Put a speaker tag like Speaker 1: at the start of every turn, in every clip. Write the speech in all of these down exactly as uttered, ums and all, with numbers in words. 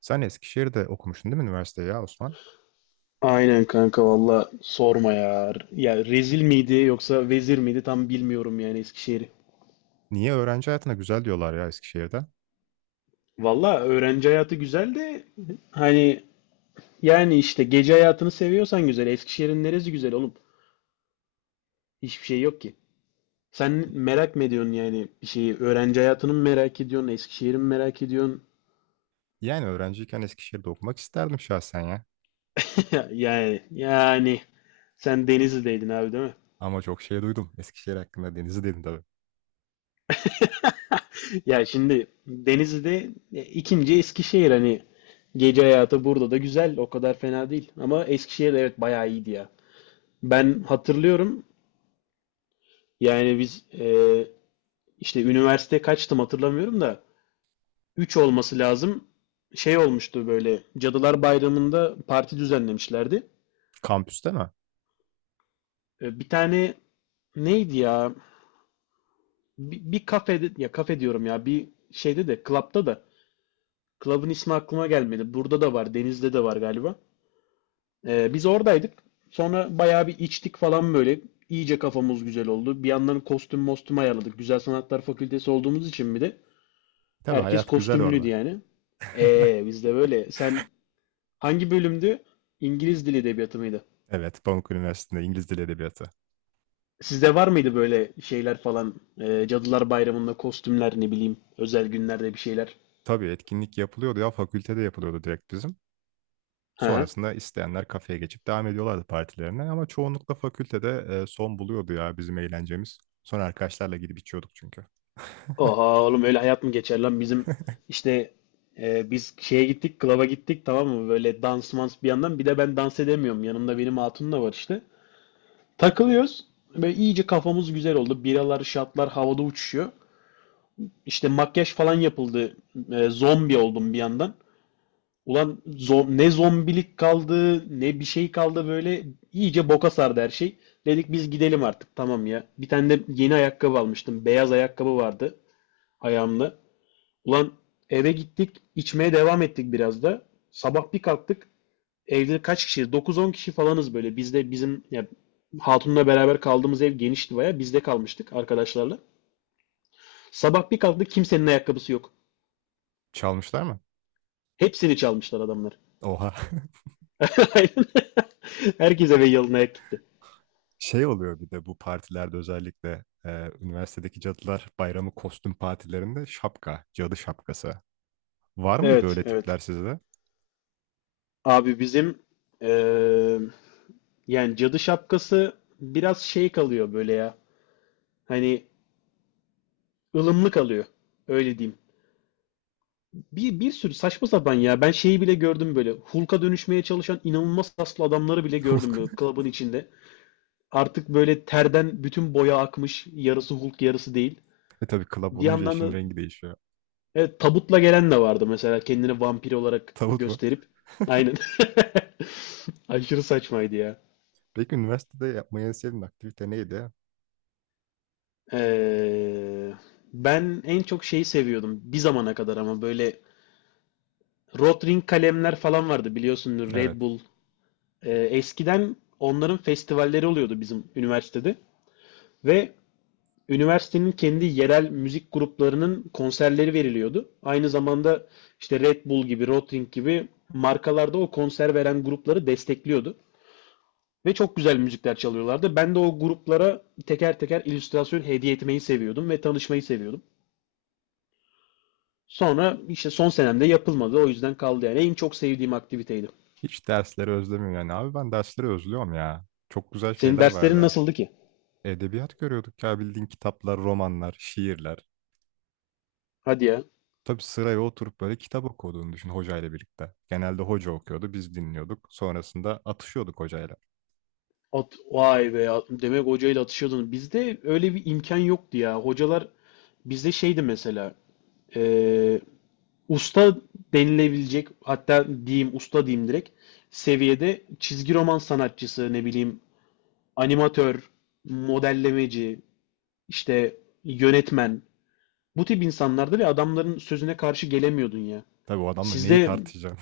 Speaker 1: Sen Eskişehir'de okumuştun değil mi üniversiteyi ya Osman?
Speaker 2: Aynen kanka valla sorma ya. Ya rezil miydi yoksa vezir miydi tam bilmiyorum yani Eskişehir'i.
Speaker 1: Niye öğrenci hayatına güzel diyorlar ya Eskişehir'de?
Speaker 2: Valla öğrenci hayatı güzel de hani yani işte gece hayatını seviyorsan güzel. Eskişehir'in neresi güzel oğlum? Hiçbir şey yok ki. Sen merak mı ediyorsun yani bir şeyi? Öğrenci hayatını mı merak ediyorsun? Eskişehir'i mi merak ediyorsun?
Speaker 1: Yani öğrenciyken Eskişehir'de okumak isterdim şahsen ya.
Speaker 2: Yani yani sen Denizli'deydin abi değil mi?
Speaker 1: Ama çok şey duydum Eskişehir hakkında Deniz'i dedim tabii.
Speaker 2: Ya şimdi Denizli'de e, ikinci Eskişehir, hani gece hayatı burada da güzel, o kadar fena değil, ama Eskişehir evet bayağı iyiydi ya. Ben hatırlıyorum, yani biz e, işte üniversite kaçtım hatırlamıyorum da, üç olması lazım, şey olmuştu böyle, Cadılar Bayramı'nda parti düzenlemişlerdi.
Speaker 1: Kampüste mi?
Speaker 2: E, bir tane, neydi ya, bir, bir kafede, ya kafe diyorum ya, bir şeyde de, klapta da, klabın ismi aklıma gelmedi, burada da var Denizli'de de var galiba. Ee, biz oradaydık. Sonra bayağı bir içtik falan böyle. İyice kafamız güzel oldu. Bir yandan kostüm mostüm ayarladık. Güzel Sanatlar Fakültesi olduğumuz için bir de
Speaker 1: Tabii
Speaker 2: herkes
Speaker 1: hayat güzel
Speaker 2: kostümlüydü
Speaker 1: orada.
Speaker 2: yani. Ee, biz de böyle. Sen hangi bölümdü? İngiliz Dili Edebiyatı mıydı?
Speaker 1: Evet, Pamuk Üniversitesi'nde İngiliz Dili Edebiyatı.
Speaker 2: Sizde var mıydı böyle şeyler falan? Ee, Cadılar Bayramı'nda kostümler, ne bileyim, özel günlerde bir şeyler.
Speaker 1: Tabii etkinlik yapılıyordu ya fakültede yapılıyordu direkt bizim.
Speaker 2: Hı hı.
Speaker 1: Sonrasında isteyenler kafeye geçip devam ediyorlardı partilerine ama çoğunlukla fakültede e, son buluyordu ya bizim eğlencemiz. Sonra arkadaşlarla gidip içiyorduk çünkü.
Speaker 2: Oha oğlum, öyle hayat mı geçer lan bizim işte. E, biz şeye gittik, klaba gittik, tamam mı, böyle dans mans, bir yandan bir de ben dans edemiyorum, yanımda benim hatun da var işte, takılıyoruz, böyle iyice kafamız güzel oldu, biralar şatlar havada uçuşuyor, işte makyaj falan yapıldı. E, zombi oldum bir yandan. Ulan zo- ne zombilik kaldı ne bir şey kaldı, böyle iyice boka sardı her şey. Dedik biz gidelim artık, tamam ya. Bir tane de yeni ayakkabı almıştım, beyaz ayakkabı vardı ayağımda. Ulan, eve gittik, içmeye devam ettik biraz da. Sabah bir kalktık. Evde kaç kişi? dokuz on kişi kişi falanız böyle. Bizde, bizim ya, hatunla beraber kaldığımız ev genişti baya. Bizde kalmıştık arkadaşlarla. Sabah bir kalktık, kimsenin ayakkabısı yok.
Speaker 1: Çalmışlar mı?
Speaker 2: Hepsini çalmışlar adamlar.
Speaker 1: Oha.
Speaker 2: Aynen. Herkes eve yalın ayak gitti.
Speaker 1: Şey oluyor bir de bu partilerde özellikle e, üniversitedeki cadılar bayramı kostüm partilerinde şapka, cadı şapkası. Var mıydı
Speaker 2: Evet,
Speaker 1: öyle tipler
Speaker 2: evet.
Speaker 1: sizde?
Speaker 2: Abi bizim eee, yani cadı şapkası biraz şey kalıyor böyle ya. Hani ılımlı kalıyor. Öyle diyeyim. Bir, bir sürü saçma sapan ya. Ben şeyi bile gördüm böyle. Hulk'a dönüşmeye çalışan inanılmaz kaslı adamları bile gördüm
Speaker 1: Hulk.
Speaker 2: böyle, klubun içinde. Artık böyle terden bütün boya akmış. Yarısı Hulk, yarısı değil.
Speaker 1: E tabii club
Speaker 2: Bir
Speaker 1: olunca
Speaker 2: yandan
Speaker 1: işin
Speaker 2: da
Speaker 1: rengi değişiyor.
Speaker 2: evet, tabutla gelen de vardı mesela. Kendini vampir olarak
Speaker 1: Tavut mu?
Speaker 2: gösterip. Aynen. Aşırı saçmaydı ya.
Speaker 1: Peki üniversitede yapmayı en sevdiğin aktivite neydi?
Speaker 2: Ee, ben en çok şeyi seviyordum. Bir zamana kadar ama, böyle Rotring kalemler falan vardı biliyorsunuz. Red
Speaker 1: Evet.
Speaker 2: Bull. Ee, eskiden onların festivalleri oluyordu bizim üniversitede, ve üniversitenin kendi yerel müzik gruplarının konserleri veriliyordu. Aynı zamanda işte Red Bull gibi, Rotring gibi markalarda o konser veren grupları destekliyordu. Ve çok güzel müzikler çalıyorlardı. Ben de o gruplara teker teker illüstrasyon hediye etmeyi seviyordum ve tanışmayı seviyordum. Sonra işte son senemde yapılmadı. O yüzden kaldı yani. En çok sevdiğim aktiviteydi.
Speaker 1: Hiç dersleri özlemiyorum yani. Abi ben dersleri özlüyorum ya. Çok güzel
Speaker 2: Senin
Speaker 1: şeyler
Speaker 2: derslerin
Speaker 1: vardı.
Speaker 2: nasıldı ki?
Speaker 1: Edebiyat görüyorduk ya bildiğin kitaplar, romanlar, şiirler.
Speaker 2: Hadi ya.
Speaker 1: Tabii sıraya oturup böyle kitap okuduğunu düşün hocayla birlikte. Genelde hoca okuyordu, biz dinliyorduk. Sonrasında atışıyorduk hocayla.
Speaker 2: At, vay be ya. Demek hocayla atışıyordun. Bizde öyle bir imkan yoktu ya. Hocalar bizde şeydi mesela. e, usta denilebilecek, hatta diyeyim usta diyeyim, direkt seviyede çizgi roman sanatçısı, ne bileyim, animatör, modellemeci, işte yönetmen, bu tip insanlardı ve adamların sözüne karşı gelemiyordun ya.
Speaker 1: Tabii o adamla neyi
Speaker 2: Sizde
Speaker 1: tartışacağım?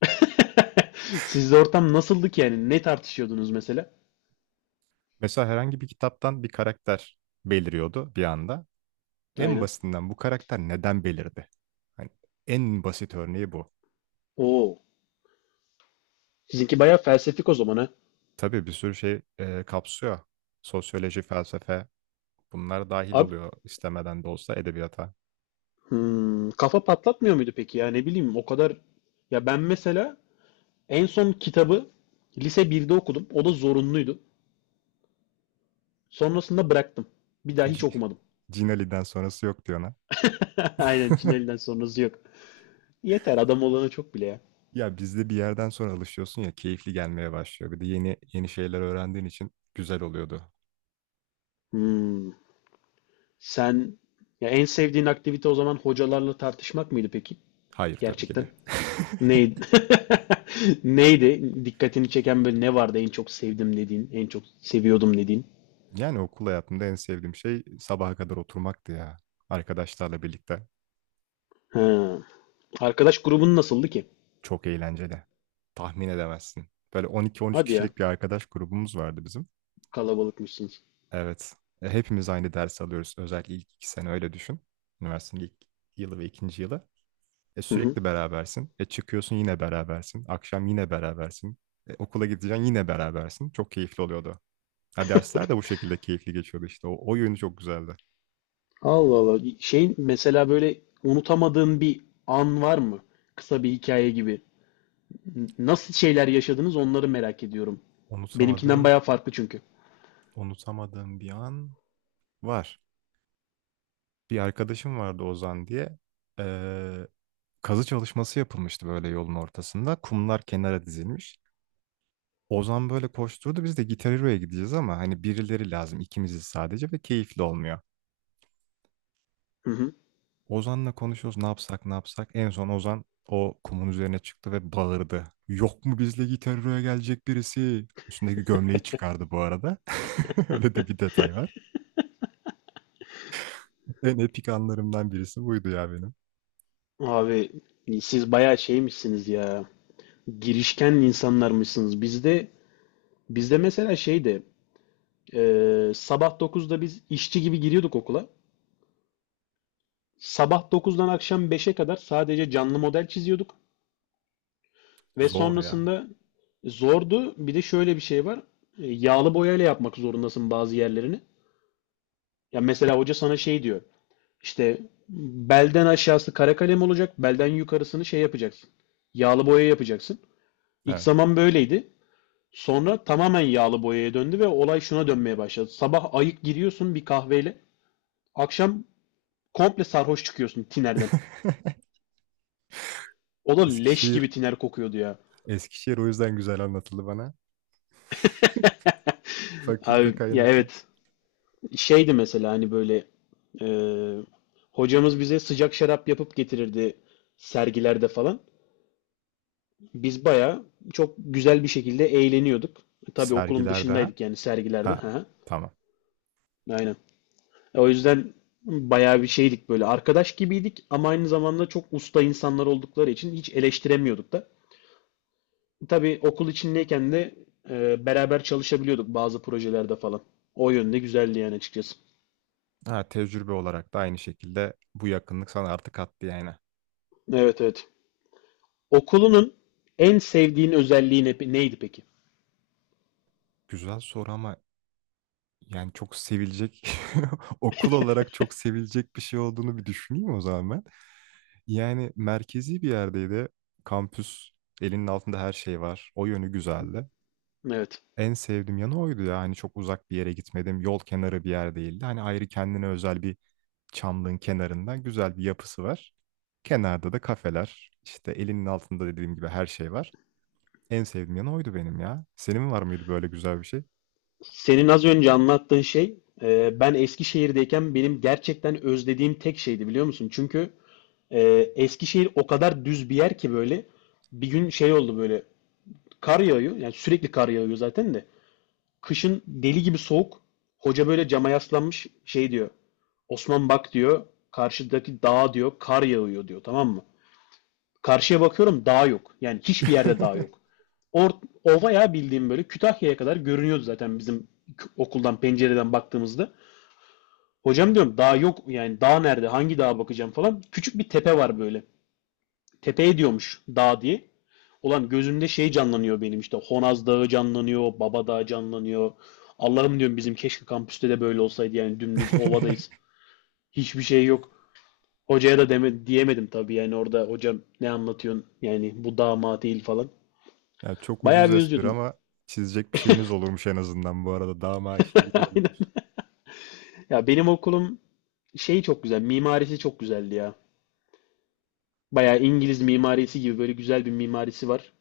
Speaker 2: sizde ortam nasıldı ki yani? Ne tartışıyordunuz mesela?
Speaker 1: Mesela herhangi bir kitaptan bir karakter beliriyordu bir anda. En
Speaker 2: Aynen.
Speaker 1: basitinden bu karakter neden belirdi? Hani en basit örneği bu.
Speaker 2: Oo. Sizinki bayağı felsefik o zaman ha.
Speaker 1: Tabii bir sürü şey e, kapsıyor. Sosyoloji, felsefe bunlar dahil
Speaker 2: Abi,
Speaker 1: oluyor istemeden de olsa edebiyata.
Speaker 2: hmm, kafa patlatmıyor muydu peki, ya ne bileyim, o kadar. Ya ben mesela en son kitabı lise birde okudum. O da zorunluydu. Sonrasında bıraktım. Bir daha hiç
Speaker 1: C-
Speaker 2: okumadım.
Speaker 1: Cin sonrası yok diyor ona.
Speaker 2: Aynen, Çineli'den sonrası yok. Yeter, adam olana çok bile ya.
Speaker 1: Ya bizde bir yerden sonra alışıyorsun ya keyifli gelmeye başlıyor. Bir de yeni yeni şeyler öğrendiğin için güzel oluyordu.
Speaker 2: Hmm, sen ya, en sevdiğin aktivite o zaman hocalarla tartışmak mıydı peki?
Speaker 1: Hayır tabii ki
Speaker 2: Gerçekten.
Speaker 1: de.
Speaker 2: Neydi? Neydi? Dikkatini çeken böyle ne vardı, en çok sevdim dediğin, en çok seviyordum dediğin?
Speaker 1: Yani okul hayatımda en sevdiğim şey sabaha kadar oturmaktı ya. Arkadaşlarla birlikte.
Speaker 2: Ha. Arkadaş grubun nasıldı ki?
Speaker 1: Çok eğlenceli. Tahmin edemezsin. Böyle on iki on üç
Speaker 2: Hadi ya,
Speaker 1: kişilik bir arkadaş grubumuz vardı bizim.
Speaker 2: kalabalıkmışsınız.
Speaker 1: Evet. E, hepimiz aynı ders alıyoruz. Özellikle ilk iki sene öyle düşün. Üniversitenin ilk yılı ve ikinci yılı. E,
Speaker 2: Hı hı.
Speaker 1: sürekli berabersin. E, çıkıyorsun yine berabersin. Akşam yine berabersin. E, okula gideceksin yine berabersin. Çok keyifli oluyordu. Ha, dersler de bu şekilde keyifli geçiyordu işte. O, o yönü çok güzeldi.
Speaker 2: Allah Allah. Şey mesela, böyle unutamadığın bir an var mı? Kısa bir hikaye gibi. N- Nasıl şeyler yaşadınız, onları merak ediyorum. Benimkinden
Speaker 1: Unutamadığım,
Speaker 2: bayağı farklı çünkü.
Speaker 1: unutamadığım bir an var. Bir arkadaşım vardı Ozan diye. Ee, kazı çalışması yapılmıştı böyle yolun ortasında. Kumlar kenara dizilmiş. Ozan böyle koşturdu. Biz de Gitar Hero'ya gideceğiz ama hani birileri lazım ikimiziz sadece ve keyifli olmuyor.
Speaker 2: Hı hı.
Speaker 1: Ozan'la konuşuyoruz ne yapsak ne yapsak. En son Ozan o kumun üzerine çıktı ve bağırdı. Yok mu bizle Gitaro'ya gelecek birisi? Üstündeki gömleği çıkardı bu arada. Öyle de bir detay var. En epik anlarımdan birisi buydu ya benim.
Speaker 2: Abi, siz bayağı şeymişsiniz ya. Girişken insanlarmışsınız. Bizde bizde mesela şeydi. e, sabah dokuzda biz işçi gibi giriyorduk okula. Sabah dokuzdan akşam beşe kadar sadece canlı model çiziyorduk. Ve
Speaker 1: Zor ya.
Speaker 2: sonrasında zordu. Bir de şöyle bir şey var. E, Yağlı boyayla yapmak zorundasın bazı yerlerini. Ya mesela hoca sana şey diyor. İşte belden aşağısı kara kalem olacak, belden yukarısını şey yapacaksın. Yağlı boya yapacaksın. İlk
Speaker 1: Evet.
Speaker 2: zaman böyleydi. Sonra tamamen yağlı boyaya döndü ve olay şuna dönmeye başladı. Sabah ayık giriyorsun bir kahveyle. Akşam komple sarhoş çıkıyorsun tinerden. O da leş
Speaker 1: Eskişehir,
Speaker 2: gibi tiner kokuyordu ya.
Speaker 1: Eskişehir o yüzden güzel anlatıldı bana. Fakülte
Speaker 2: Abi ya
Speaker 1: kaynaklı.
Speaker 2: evet. Şeydi mesela, hani böyle e, hocamız bize sıcak şarap yapıp getirirdi sergilerde falan. Biz bayağı çok güzel bir şekilde eğleniyorduk. Tabii okulun
Speaker 1: Sergiler daha.
Speaker 2: dışındaydık yani, sergilerde.
Speaker 1: Ha,
Speaker 2: Ha,
Speaker 1: tamam.
Speaker 2: aynen. E, O yüzden bayağı bir şeydik, böyle arkadaş gibiydik ama, aynı zamanda çok usta insanlar oldukları için hiç eleştiremiyorduk da. Tabii okul içindeyken de e, beraber çalışabiliyorduk bazı projelerde falan. O yönde güzeldi yani, açıkçası.
Speaker 1: Ha, tecrübe olarak da aynı şekilde bu yakınlık sana artık attı yani.
Speaker 2: Evet, evet. Okulunun en sevdiğin özelliği ne- neydi peki?
Speaker 1: Güzel soru ama yani çok sevilecek okul olarak çok sevilecek bir şey olduğunu bir düşüneyim o zaman ben. Yani merkezi bir yerdeydi. Kampüs elinin altında her şey var. O yönü güzeldi.
Speaker 2: Evet.
Speaker 1: En sevdiğim yanı oydu ya. Hani çok uzak bir yere gitmedim. Yol kenarı bir yer değildi. Hani ayrı kendine özel bir çamlığın kenarında güzel bir yapısı var. Kenarda da kafeler. İşte elinin altında dediğim gibi her şey var. En sevdiğim yanı oydu benim ya. Senin var mıydı böyle güzel bir şey?
Speaker 2: Senin az önce anlattığın şey, e, ben Eskişehir'deyken benim gerçekten özlediğim tek şeydi, biliyor musun? Çünkü e, Eskişehir o kadar düz bir yer ki, böyle bir gün şey oldu, böyle kar yağıyor, yani sürekli kar yağıyor zaten de, kışın deli gibi soğuk, hoca böyle cama yaslanmış şey diyor, Osman bak diyor, karşıdaki dağa diyor kar yağıyor diyor, tamam mı? Karşıya bakıyorum, dağ yok. Yani hiçbir yerde dağ yok. Or Ova ya, bildiğim böyle Kütahya'ya kadar görünüyordu zaten, bizim okuldan pencereden baktığımızda. Hocam diyorum dağ yok, yani dağ nerede, hangi dağa bakacağım falan. Küçük bir tepe var böyle. Tepeye diyormuş dağ diye. Ulan gözümde şey canlanıyor benim, işte Honaz Dağı canlanıyor, Baba Dağı canlanıyor. Allah'ım diyorum, bizim keşke kampüste de böyle olsaydı, yani dümdüz ovadayız. Hiçbir şey yok. Hocaya da deme, diyemedim tabii, yani orada, hocam ne anlatıyorsun yani, bu dağ mağ değil falan.
Speaker 1: Ya çok ucuz
Speaker 2: Bayağı bir
Speaker 1: espri
Speaker 2: özlüyordum.
Speaker 1: ama çizecek bir şeyiniz olurmuş en azından bu arada. Daha işte güzel
Speaker 2: Aynen.
Speaker 1: olurmuş.
Speaker 2: Ya benim okulum şey çok güzel. Mimarisi çok güzeldi ya. Bayağı İngiliz mimarisi gibi, böyle güzel bir mimarisi var.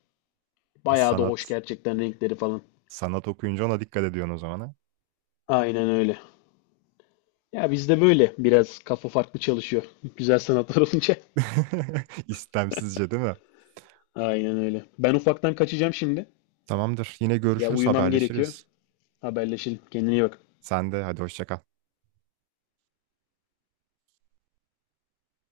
Speaker 1: E,
Speaker 2: Bayağı da hoş
Speaker 1: sanat.
Speaker 2: gerçekten, renkleri falan.
Speaker 1: Sanat okuyunca ona dikkat ediyorsun o zaman ha.
Speaker 2: Aynen öyle. Ya bizde böyle biraz kafa farklı çalışıyor. Güzel sanatlar olunca.
Speaker 1: İstemsizce değil mi?
Speaker 2: Aynen öyle. Ben ufaktan kaçacağım şimdi.
Speaker 1: Tamamdır. Yine
Speaker 2: Ya
Speaker 1: görüşürüz,
Speaker 2: uyumam gerekiyor.
Speaker 1: haberleşiriz.
Speaker 2: Haberleşelim. Kendine iyi bak.
Speaker 1: Sen de hadi hoşça kal.